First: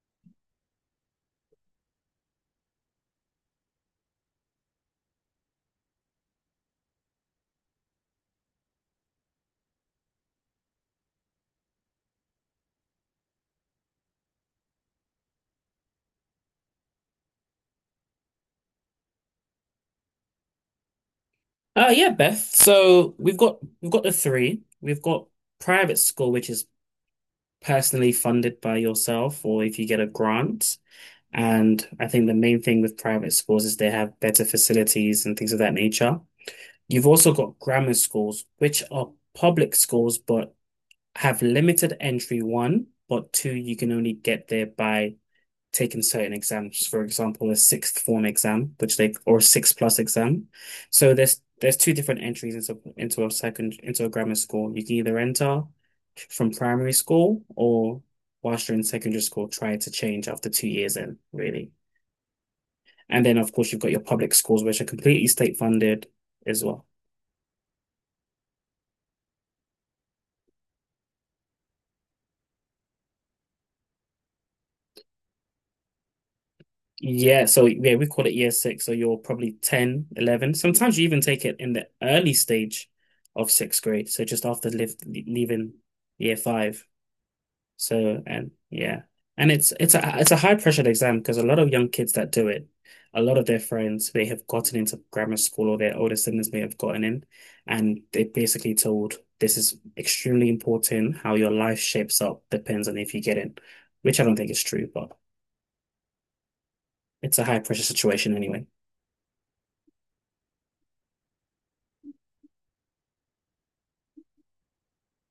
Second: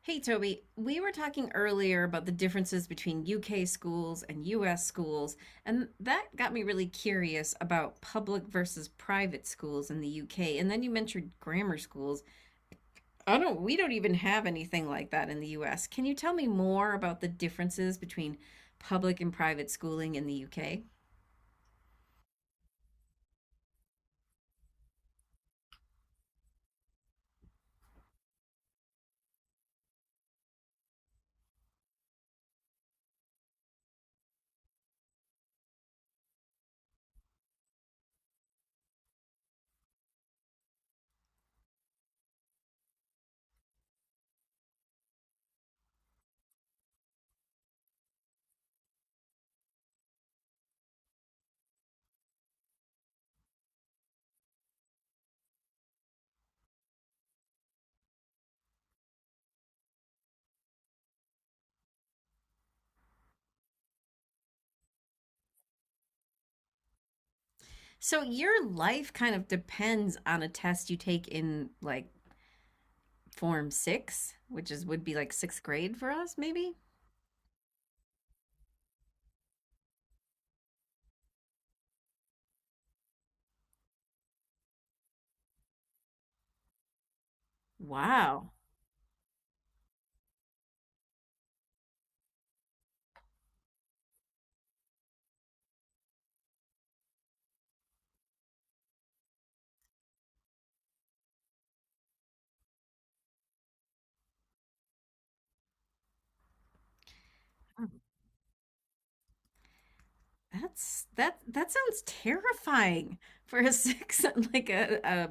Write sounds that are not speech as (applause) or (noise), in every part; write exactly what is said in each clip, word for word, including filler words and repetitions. Hey, Toby, we were talking earlier about the differences between U K schools and U S schools, and that got me really curious about public versus private schools in the U K. And then you mentioned grammar schools. I don't, we don't even have anything like that in the U S. Can you tell me more about the differences between public and private schooling in the U K? Uh yeah, Beth, so we've got we've got the three. We've got private school, which is personally funded by yourself or if you get a grant. And I think the main thing with private schools is they have better facilities and things of that nature. You've also got grammar schools, which are public schools but have limited entry one, but two, you can only get there by taken certain exams, for example, a sixth form exam, which they or six plus exam. So there's there's two different entries into into a second into a grammar school. You can either enter from primary school or whilst you're in secondary school, try to change after two years in, really. And then of course you've got your public schools, which are completely state funded as well. So your life kind of depends on a test you take in like form six, which is would be like sixth grade for us, maybe? Yeah, so yeah, we call it year six. So you're probably ten, eleven. Sometimes you even take it in the early stage of sixth grade. So just after live, leaving year five. So and Wow. yeah, and it's it's a it's a high pressured exam because a lot of young kids that do it, a lot of their friends they have gotten into grammar school or their older siblings may have gotten in, and they're basically told this is extremely important. How your life shapes up depends on if you get in, which I don't think is true, but it's a high pressure situation anyway. That's that that sounds terrifying for a six (laughs) like a, a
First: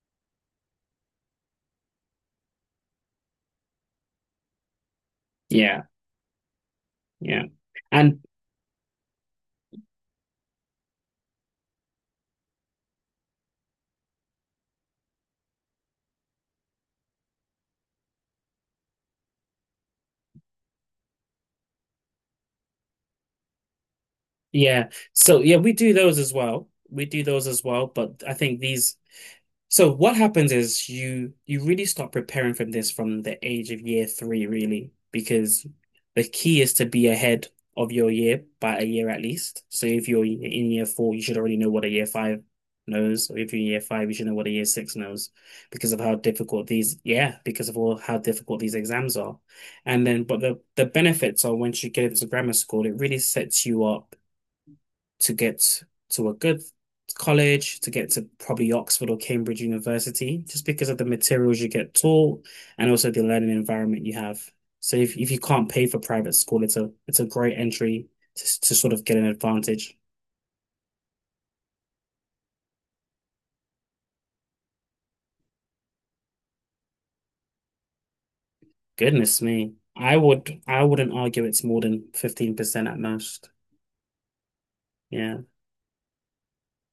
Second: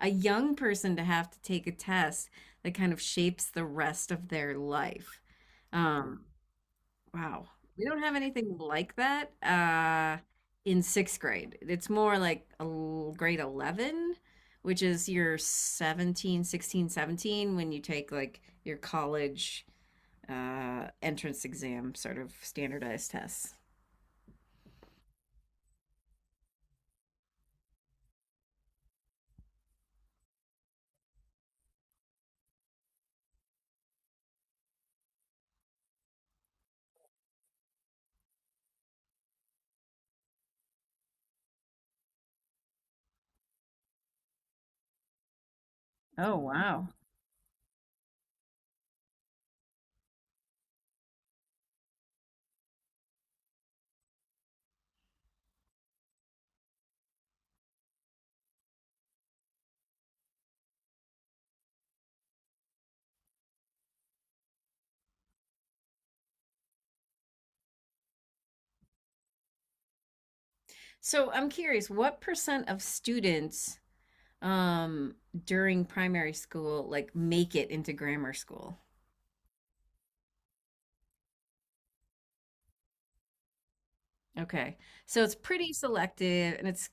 a young person to have to take a test that kind of shapes the rest of their life. Yeah. Um, Yeah. wow. We don't have And anything like that uh in sixth grade. It's more like a l- grade eleven, which is your seventeen, sixteen, seventeen when you take like your college uh entrance exam sort of standardized tests. yeah, so yeah, we do those as well. We do those as well, but I think these So what happens is you you really start preparing from this from the age of year three, really, because the key is to be ahead of your year by a year at least. So if you're in year four, you should already know what a year five knows, or if you're in year five, you should know what a year six knows because of how Oh, difficult wow. these, yeah, because of all how difficult these exams are. And then, but the the benefits are once you get into grammar school, it really sets you up to get to a good college, to get to probably Oxford or Cambridge University, just because of the materials you get taught and also the learning environment you have. So if if you can't pay for private school, it's a it's a great entry to to sort of get an advantage. So I'm curious, what percent of students um, during primary school like make it into grammar school? Goodness me. I would I wouldn't argue it's more than fifteen percent at most. Okay. So it's Yeah. pretty selective and it's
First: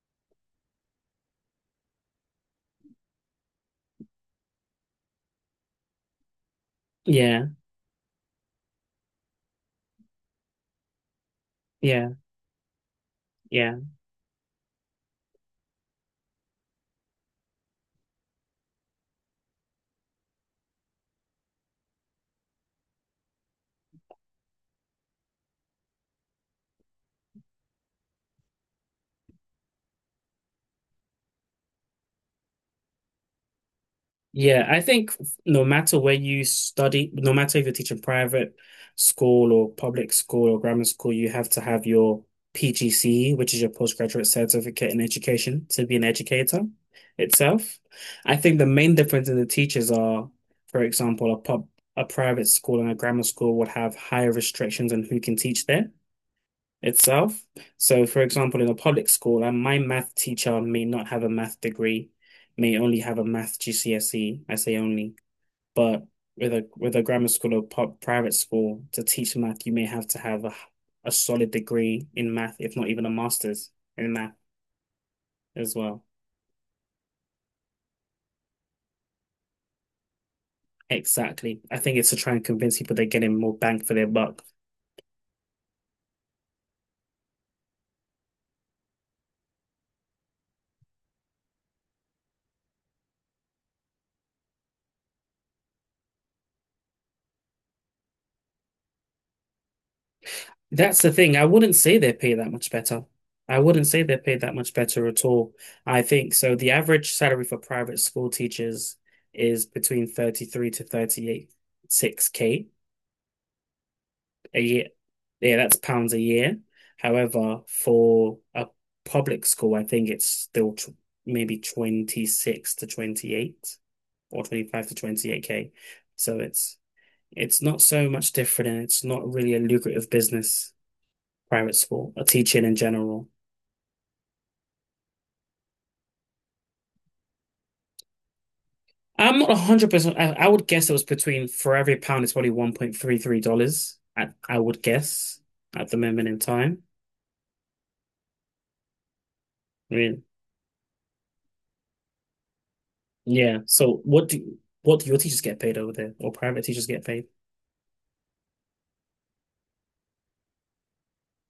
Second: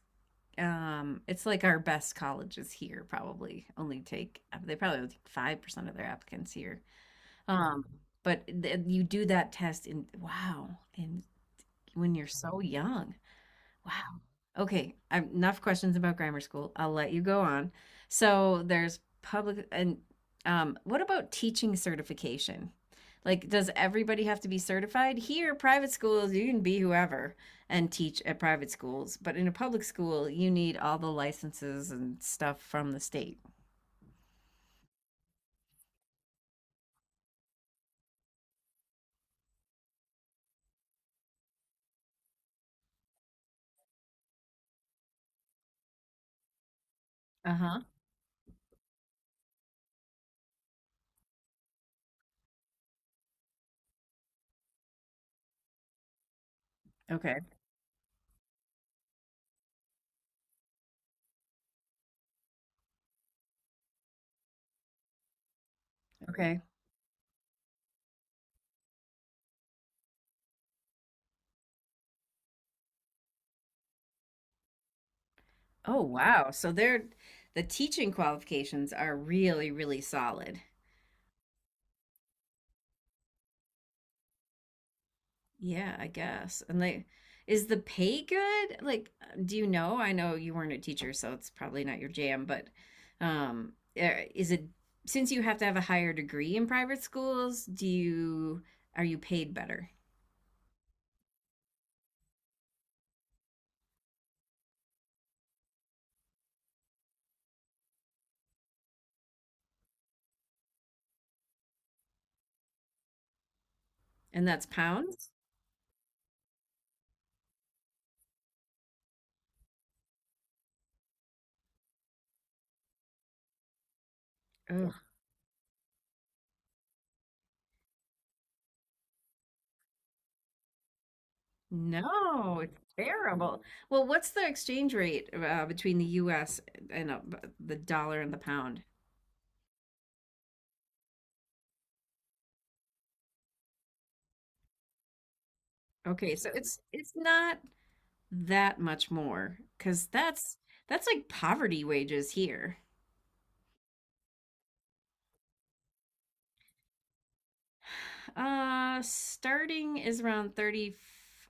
um it's like our best colleges here probably only take they probably only take five percent of their applicants here. Yeah. Um but th you do that test in, wow, and Yeah. when you're so young. Yeah. Wow. Okay. I'm enough questions about grammar school. I'll let you go on. So there's public and um, what about teaching certification? Like, does everybody have to be certified? Here, private schools, you can be whoever and teach at private schools, but in a public school, you need all the licenses and stuff from the state. Yeah, I think no matter where you study, no matter if you're teaching private school or public school or grammar school, you have to have your P G C E, which is your postgraduate certificate in education, to be an educator Uh-huh. itself. I think the main difference in the teachers are, for example, a pub, a private school and a grammar school would have higher restrictions on who can teach there Okay. itself. So, for example, in a public school, and my math teacher may not have a math degree, may only have a math G C S E. I say only, but with Okay. a with a grammar school or pu- private school to teach math, you may have to have a a solid degree in math, if not even a master's in math as Oh, well. wow. So they're the teaching qualifications are really, really solid. Exactly. I think it's to try and convince people they're getting more bang for their buck. Yeah, I guess. And like, is the pay good? Like, do you know? I know you weren't a teacher, so it's probably not your jam, but um, eh, is it since you have to have a higher degree in private schools, do you are you paid better? That's the thing. I wouldn't say they're paid that much better. I wouldn't say they're paid that much better at all. I think so. The average salary for private school teachers is between thirty-three to thirty-eight, six k And a that's year. pounds? Yeah, that's pounds a year. However, for a public school, I think it's still tw maybe twenty-six to twenty-eight or twenty-five Oh. to twenty-eight k. So it's it's not so much different and it's not really a lucrative business, private school or No, teaching in it's general. terrible. Well, what's the exchange rate uh, between the U S and uh, b- the dollar and the pound? I'm not one hundred percent. I, I would guess it was between, for every pound, it's probably one dollar thirty-three. I, I would guess at the moment Okay, in so it's time. it's not that much more I because mean, that's that's like poverty wages here. yeah. So what do what do your teachers get paid over there or private teachers get paid? Uh, starting is around thirty.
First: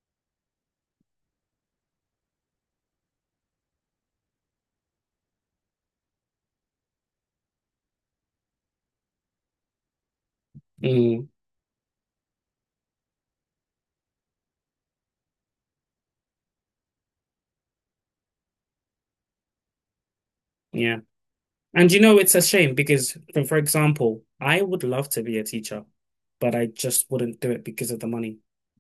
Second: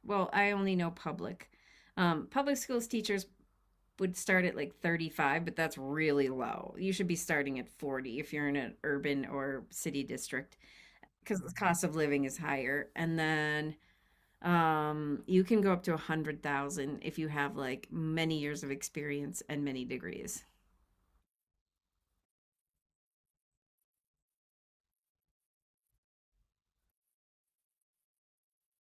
Well, I only know public. Um, public schools teachers would start at like thirty-five, but that's really low. You should be starting at forty if you're in an urban or city district, Mm, because the cost of living is higher. And then um, you can go up to a hundred thousand if you have like many years of experience and many degrees. yeah. And you know, it's a shame because, for example, I would love to be a teacher, but I just wouldn't do it because of the money.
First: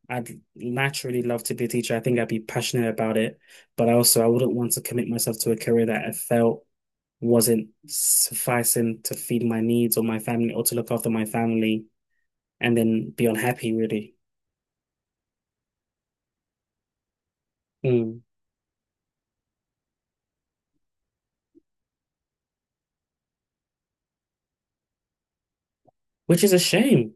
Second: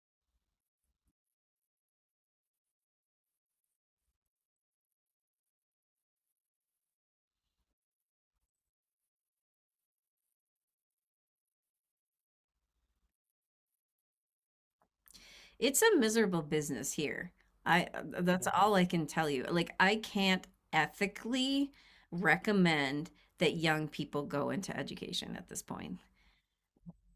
I'd naturally love to be a teacher. I think I'd be passionate about it, but also I wouldn't want to commit myself to a career that I felt wasn't sufficing to feed my needs or my family or to look after my family and then be unhappy, really. It's a miserable business here. I Mm. that's all I can tell you. Like I can't ethically recommend that young people go into education at this point. Which is a shame.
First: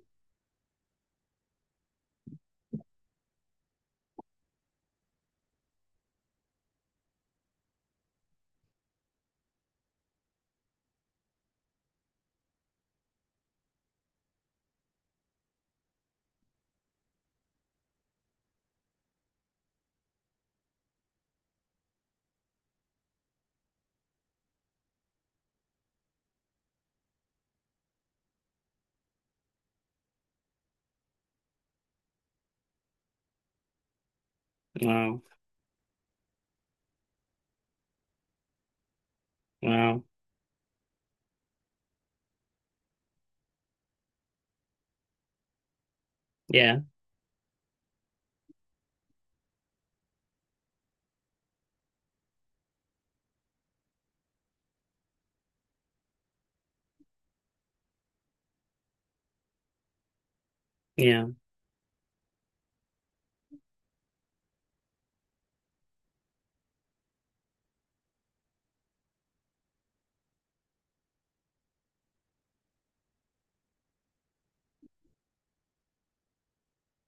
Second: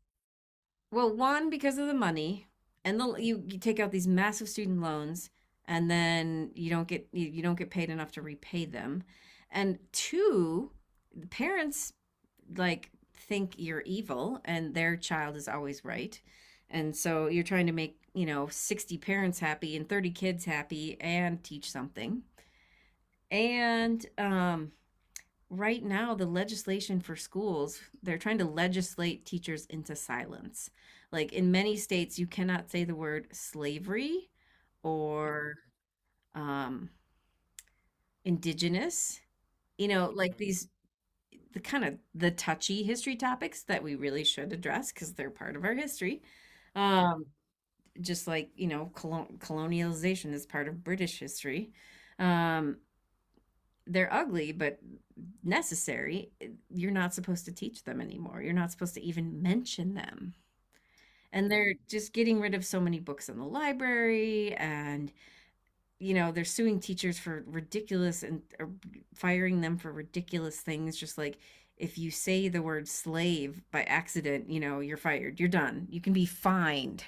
Well, one, because of the money, and the you, you take out these massive student loans, and then you don't get you, you don't get paid enough to repay them. And two, the parents like think you're evil and their child is always right. And so you're trying to make, you know, sixty parents happy and thirty kids happy and teach something. And um, right now, the legislation for schools, they're trying to legislate teachers into silence. Like in many states, you cannot say the word slavery Wow. or um, indigenous, you Wow. know, like these the kind of the touchy history topics that we really should address because they're part of our history. Yeah. Um, just like, you know, colon- colonialization is part of British history. Um, they're ugly, but necessary. You're not supposed to teach them anymore. You're not supposed to even mention them. Yeah. And they're just getting rid of so many books in the library, and you know, they're suing teachers for ridiculous and or firing them for ridiculous things. Just like if you say the word slave by accident, you know, you're fired. You're done. You can be fined.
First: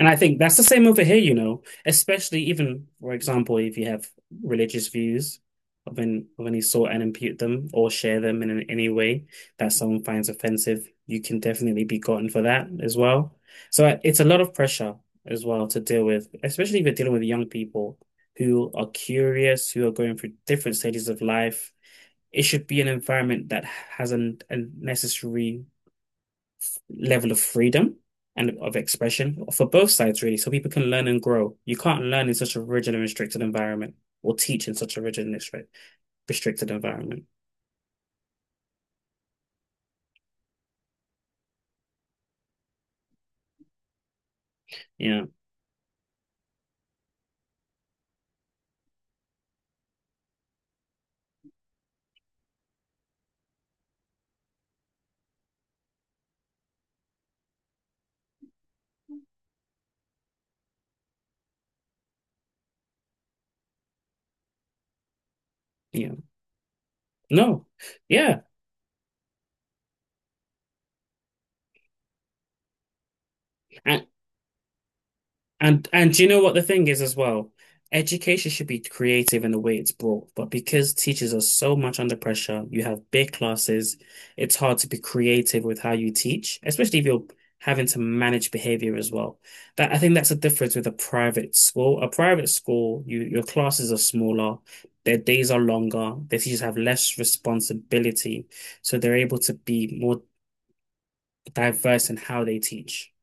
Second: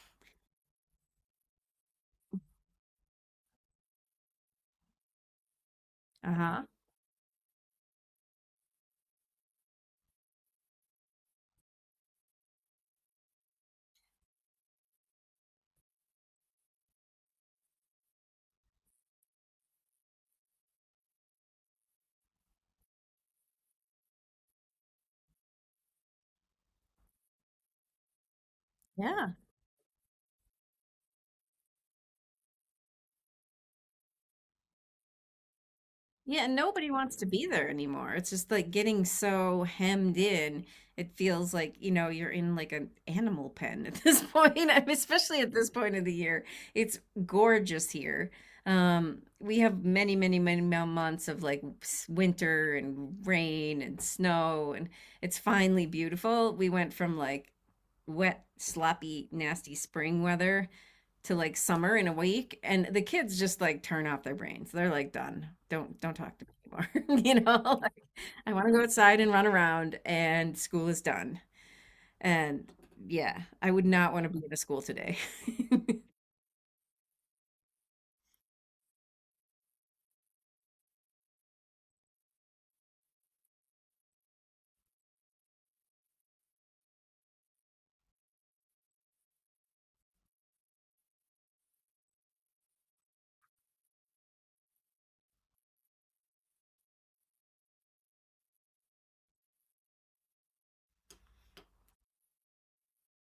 And I think that's the same over here, you know, especially even, for example, if you have religious views of any, Uh of any huh. sort and impute them or share them in an- any way that someone finds offensive, you can definitely be gotten for that as well. So I- it's a lot of pressure as well to deal with, especially if you're dealing with young people who are curious, who are going through different stages of life. It should be an environment that has a, a necessary level of freedom and of Yeah. expression for both sides, really, so people can learn and grow. You can't learn in such a rigid and restricted environment or teach in such a rigid and restrict- Yeah, and restricted nobody wants environment. to be there anymore. It's just like getting so hemmed in. It feels like, you know, you're in like an animal pen at this (laughs) point. I mean, Yeah. especially at this point of the year. It's gorgeous here. Um, we have many, many, many mo- months of like s- winter and rain and snow, and it's finally beautiful. We went from like wet, sloppy, nasty spring weather to like summer in a week, and the kids just like turn off their brains. They're like done. Don't don't Yeah. talk to me anymore. (laughs) you No. know like, Yeah. i want to go outside and run around and school is done, and yeah, I would And not want to be at a school today. And (laughs) and do you know what the thing is as well? Education should be creative in the way it's brought, but because teachers are so much under pressure, you have big classes, it's hard to be creative with how you teach, especially if you're having to manage behavior as well. That I think that's the difference with a private school. A private school, you your classes are smaller, their days are longer, their teachers have less responsibility, so they're able to be more diverse in how they teach.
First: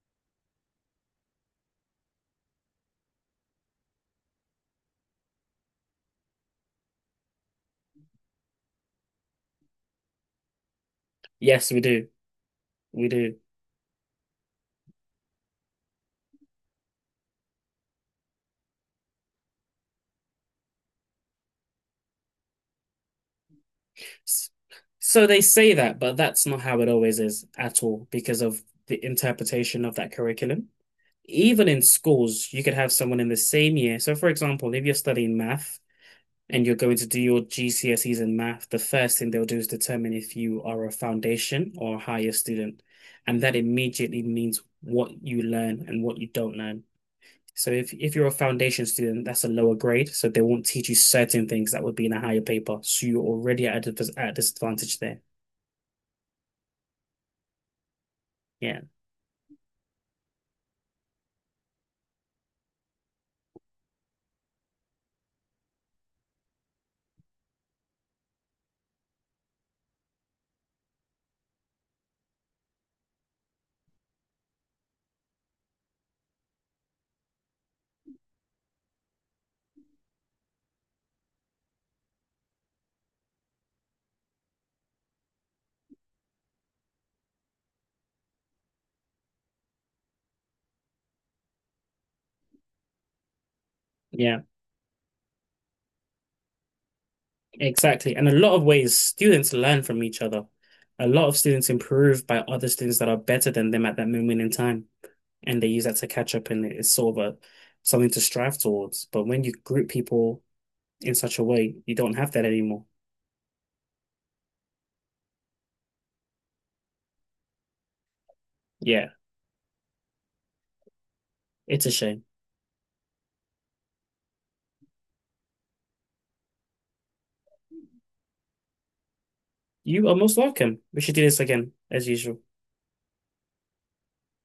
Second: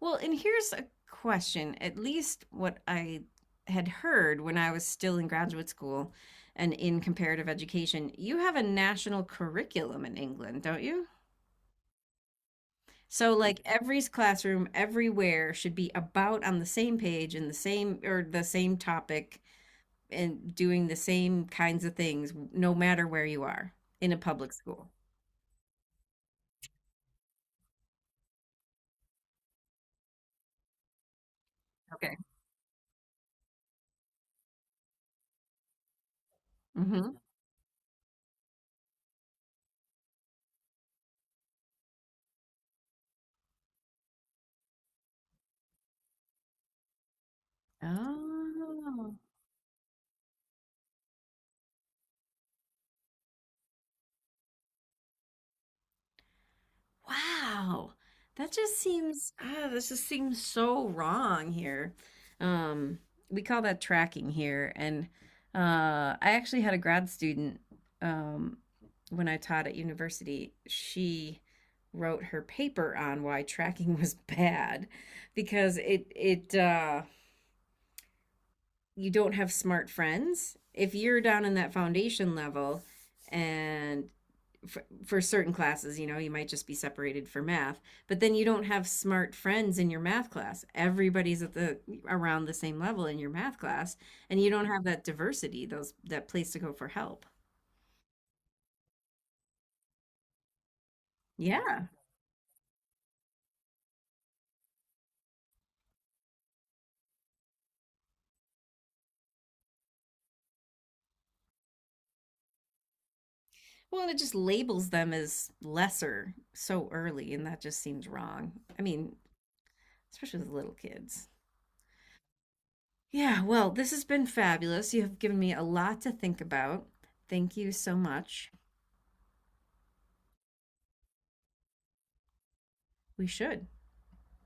Well, and here's a question, at least what I had heard when I was still in graduate school and in comparative education: you have a national curriculum in England, don't you? Yes, we do. We So do. like every classroom everywhere should be about on the same page and the same, or the same topic, and doing the same kinds of things no matter where you are in a public school. So they say that, but that's not how it always is at all because of the interpretation of that curriculum. Even in Okay. schools, you could have someone in the same year. So, for example, if you're studying math and you're going to Hmm. do your G C S Es in math, the first thing they'll do is determine if you are a foundation or a higher student. And that immediately means what you learn and what you don't learn. So if, if you're a foundation Oh. student, that's a lower grade. So they won't teach you certain things that would be in a higher paper. So you're already at a, at a disadvantage there. Wow. That just Yeah. seems ah, this just seems so wrong here. Um, we call that tracking here. And uh, I actually had a grad student um, when I taught at university. She wrote her paper on why tracking (laughs) was bad because it it uh, you don't have smart friends. If you're down in that foundation level, and for, for certain classes, you know, you might just be separated for math, but then you don't have smart friends in your math class. Everybody's at the around the same level in your math class, Yeah, and you don't have that diversity, those that place to go for help. exactly. And a lot of ways students learn from each other. A lot of students Yeah. improve by other students that are better than them at that moment in time. And they use that to catch up and it's sort of a something to strive towards. But when you group people in such a way, you don't have that anymore. Well, and it just labels them as lesser so early, and that just seems wrong. I Yeah, mean, especially with little kids. it's a shame. Yeah, well, this has been fabulous. You have given me a lot to think about. Thank you so much. You are most welcome. We should do this again, as usual. We should.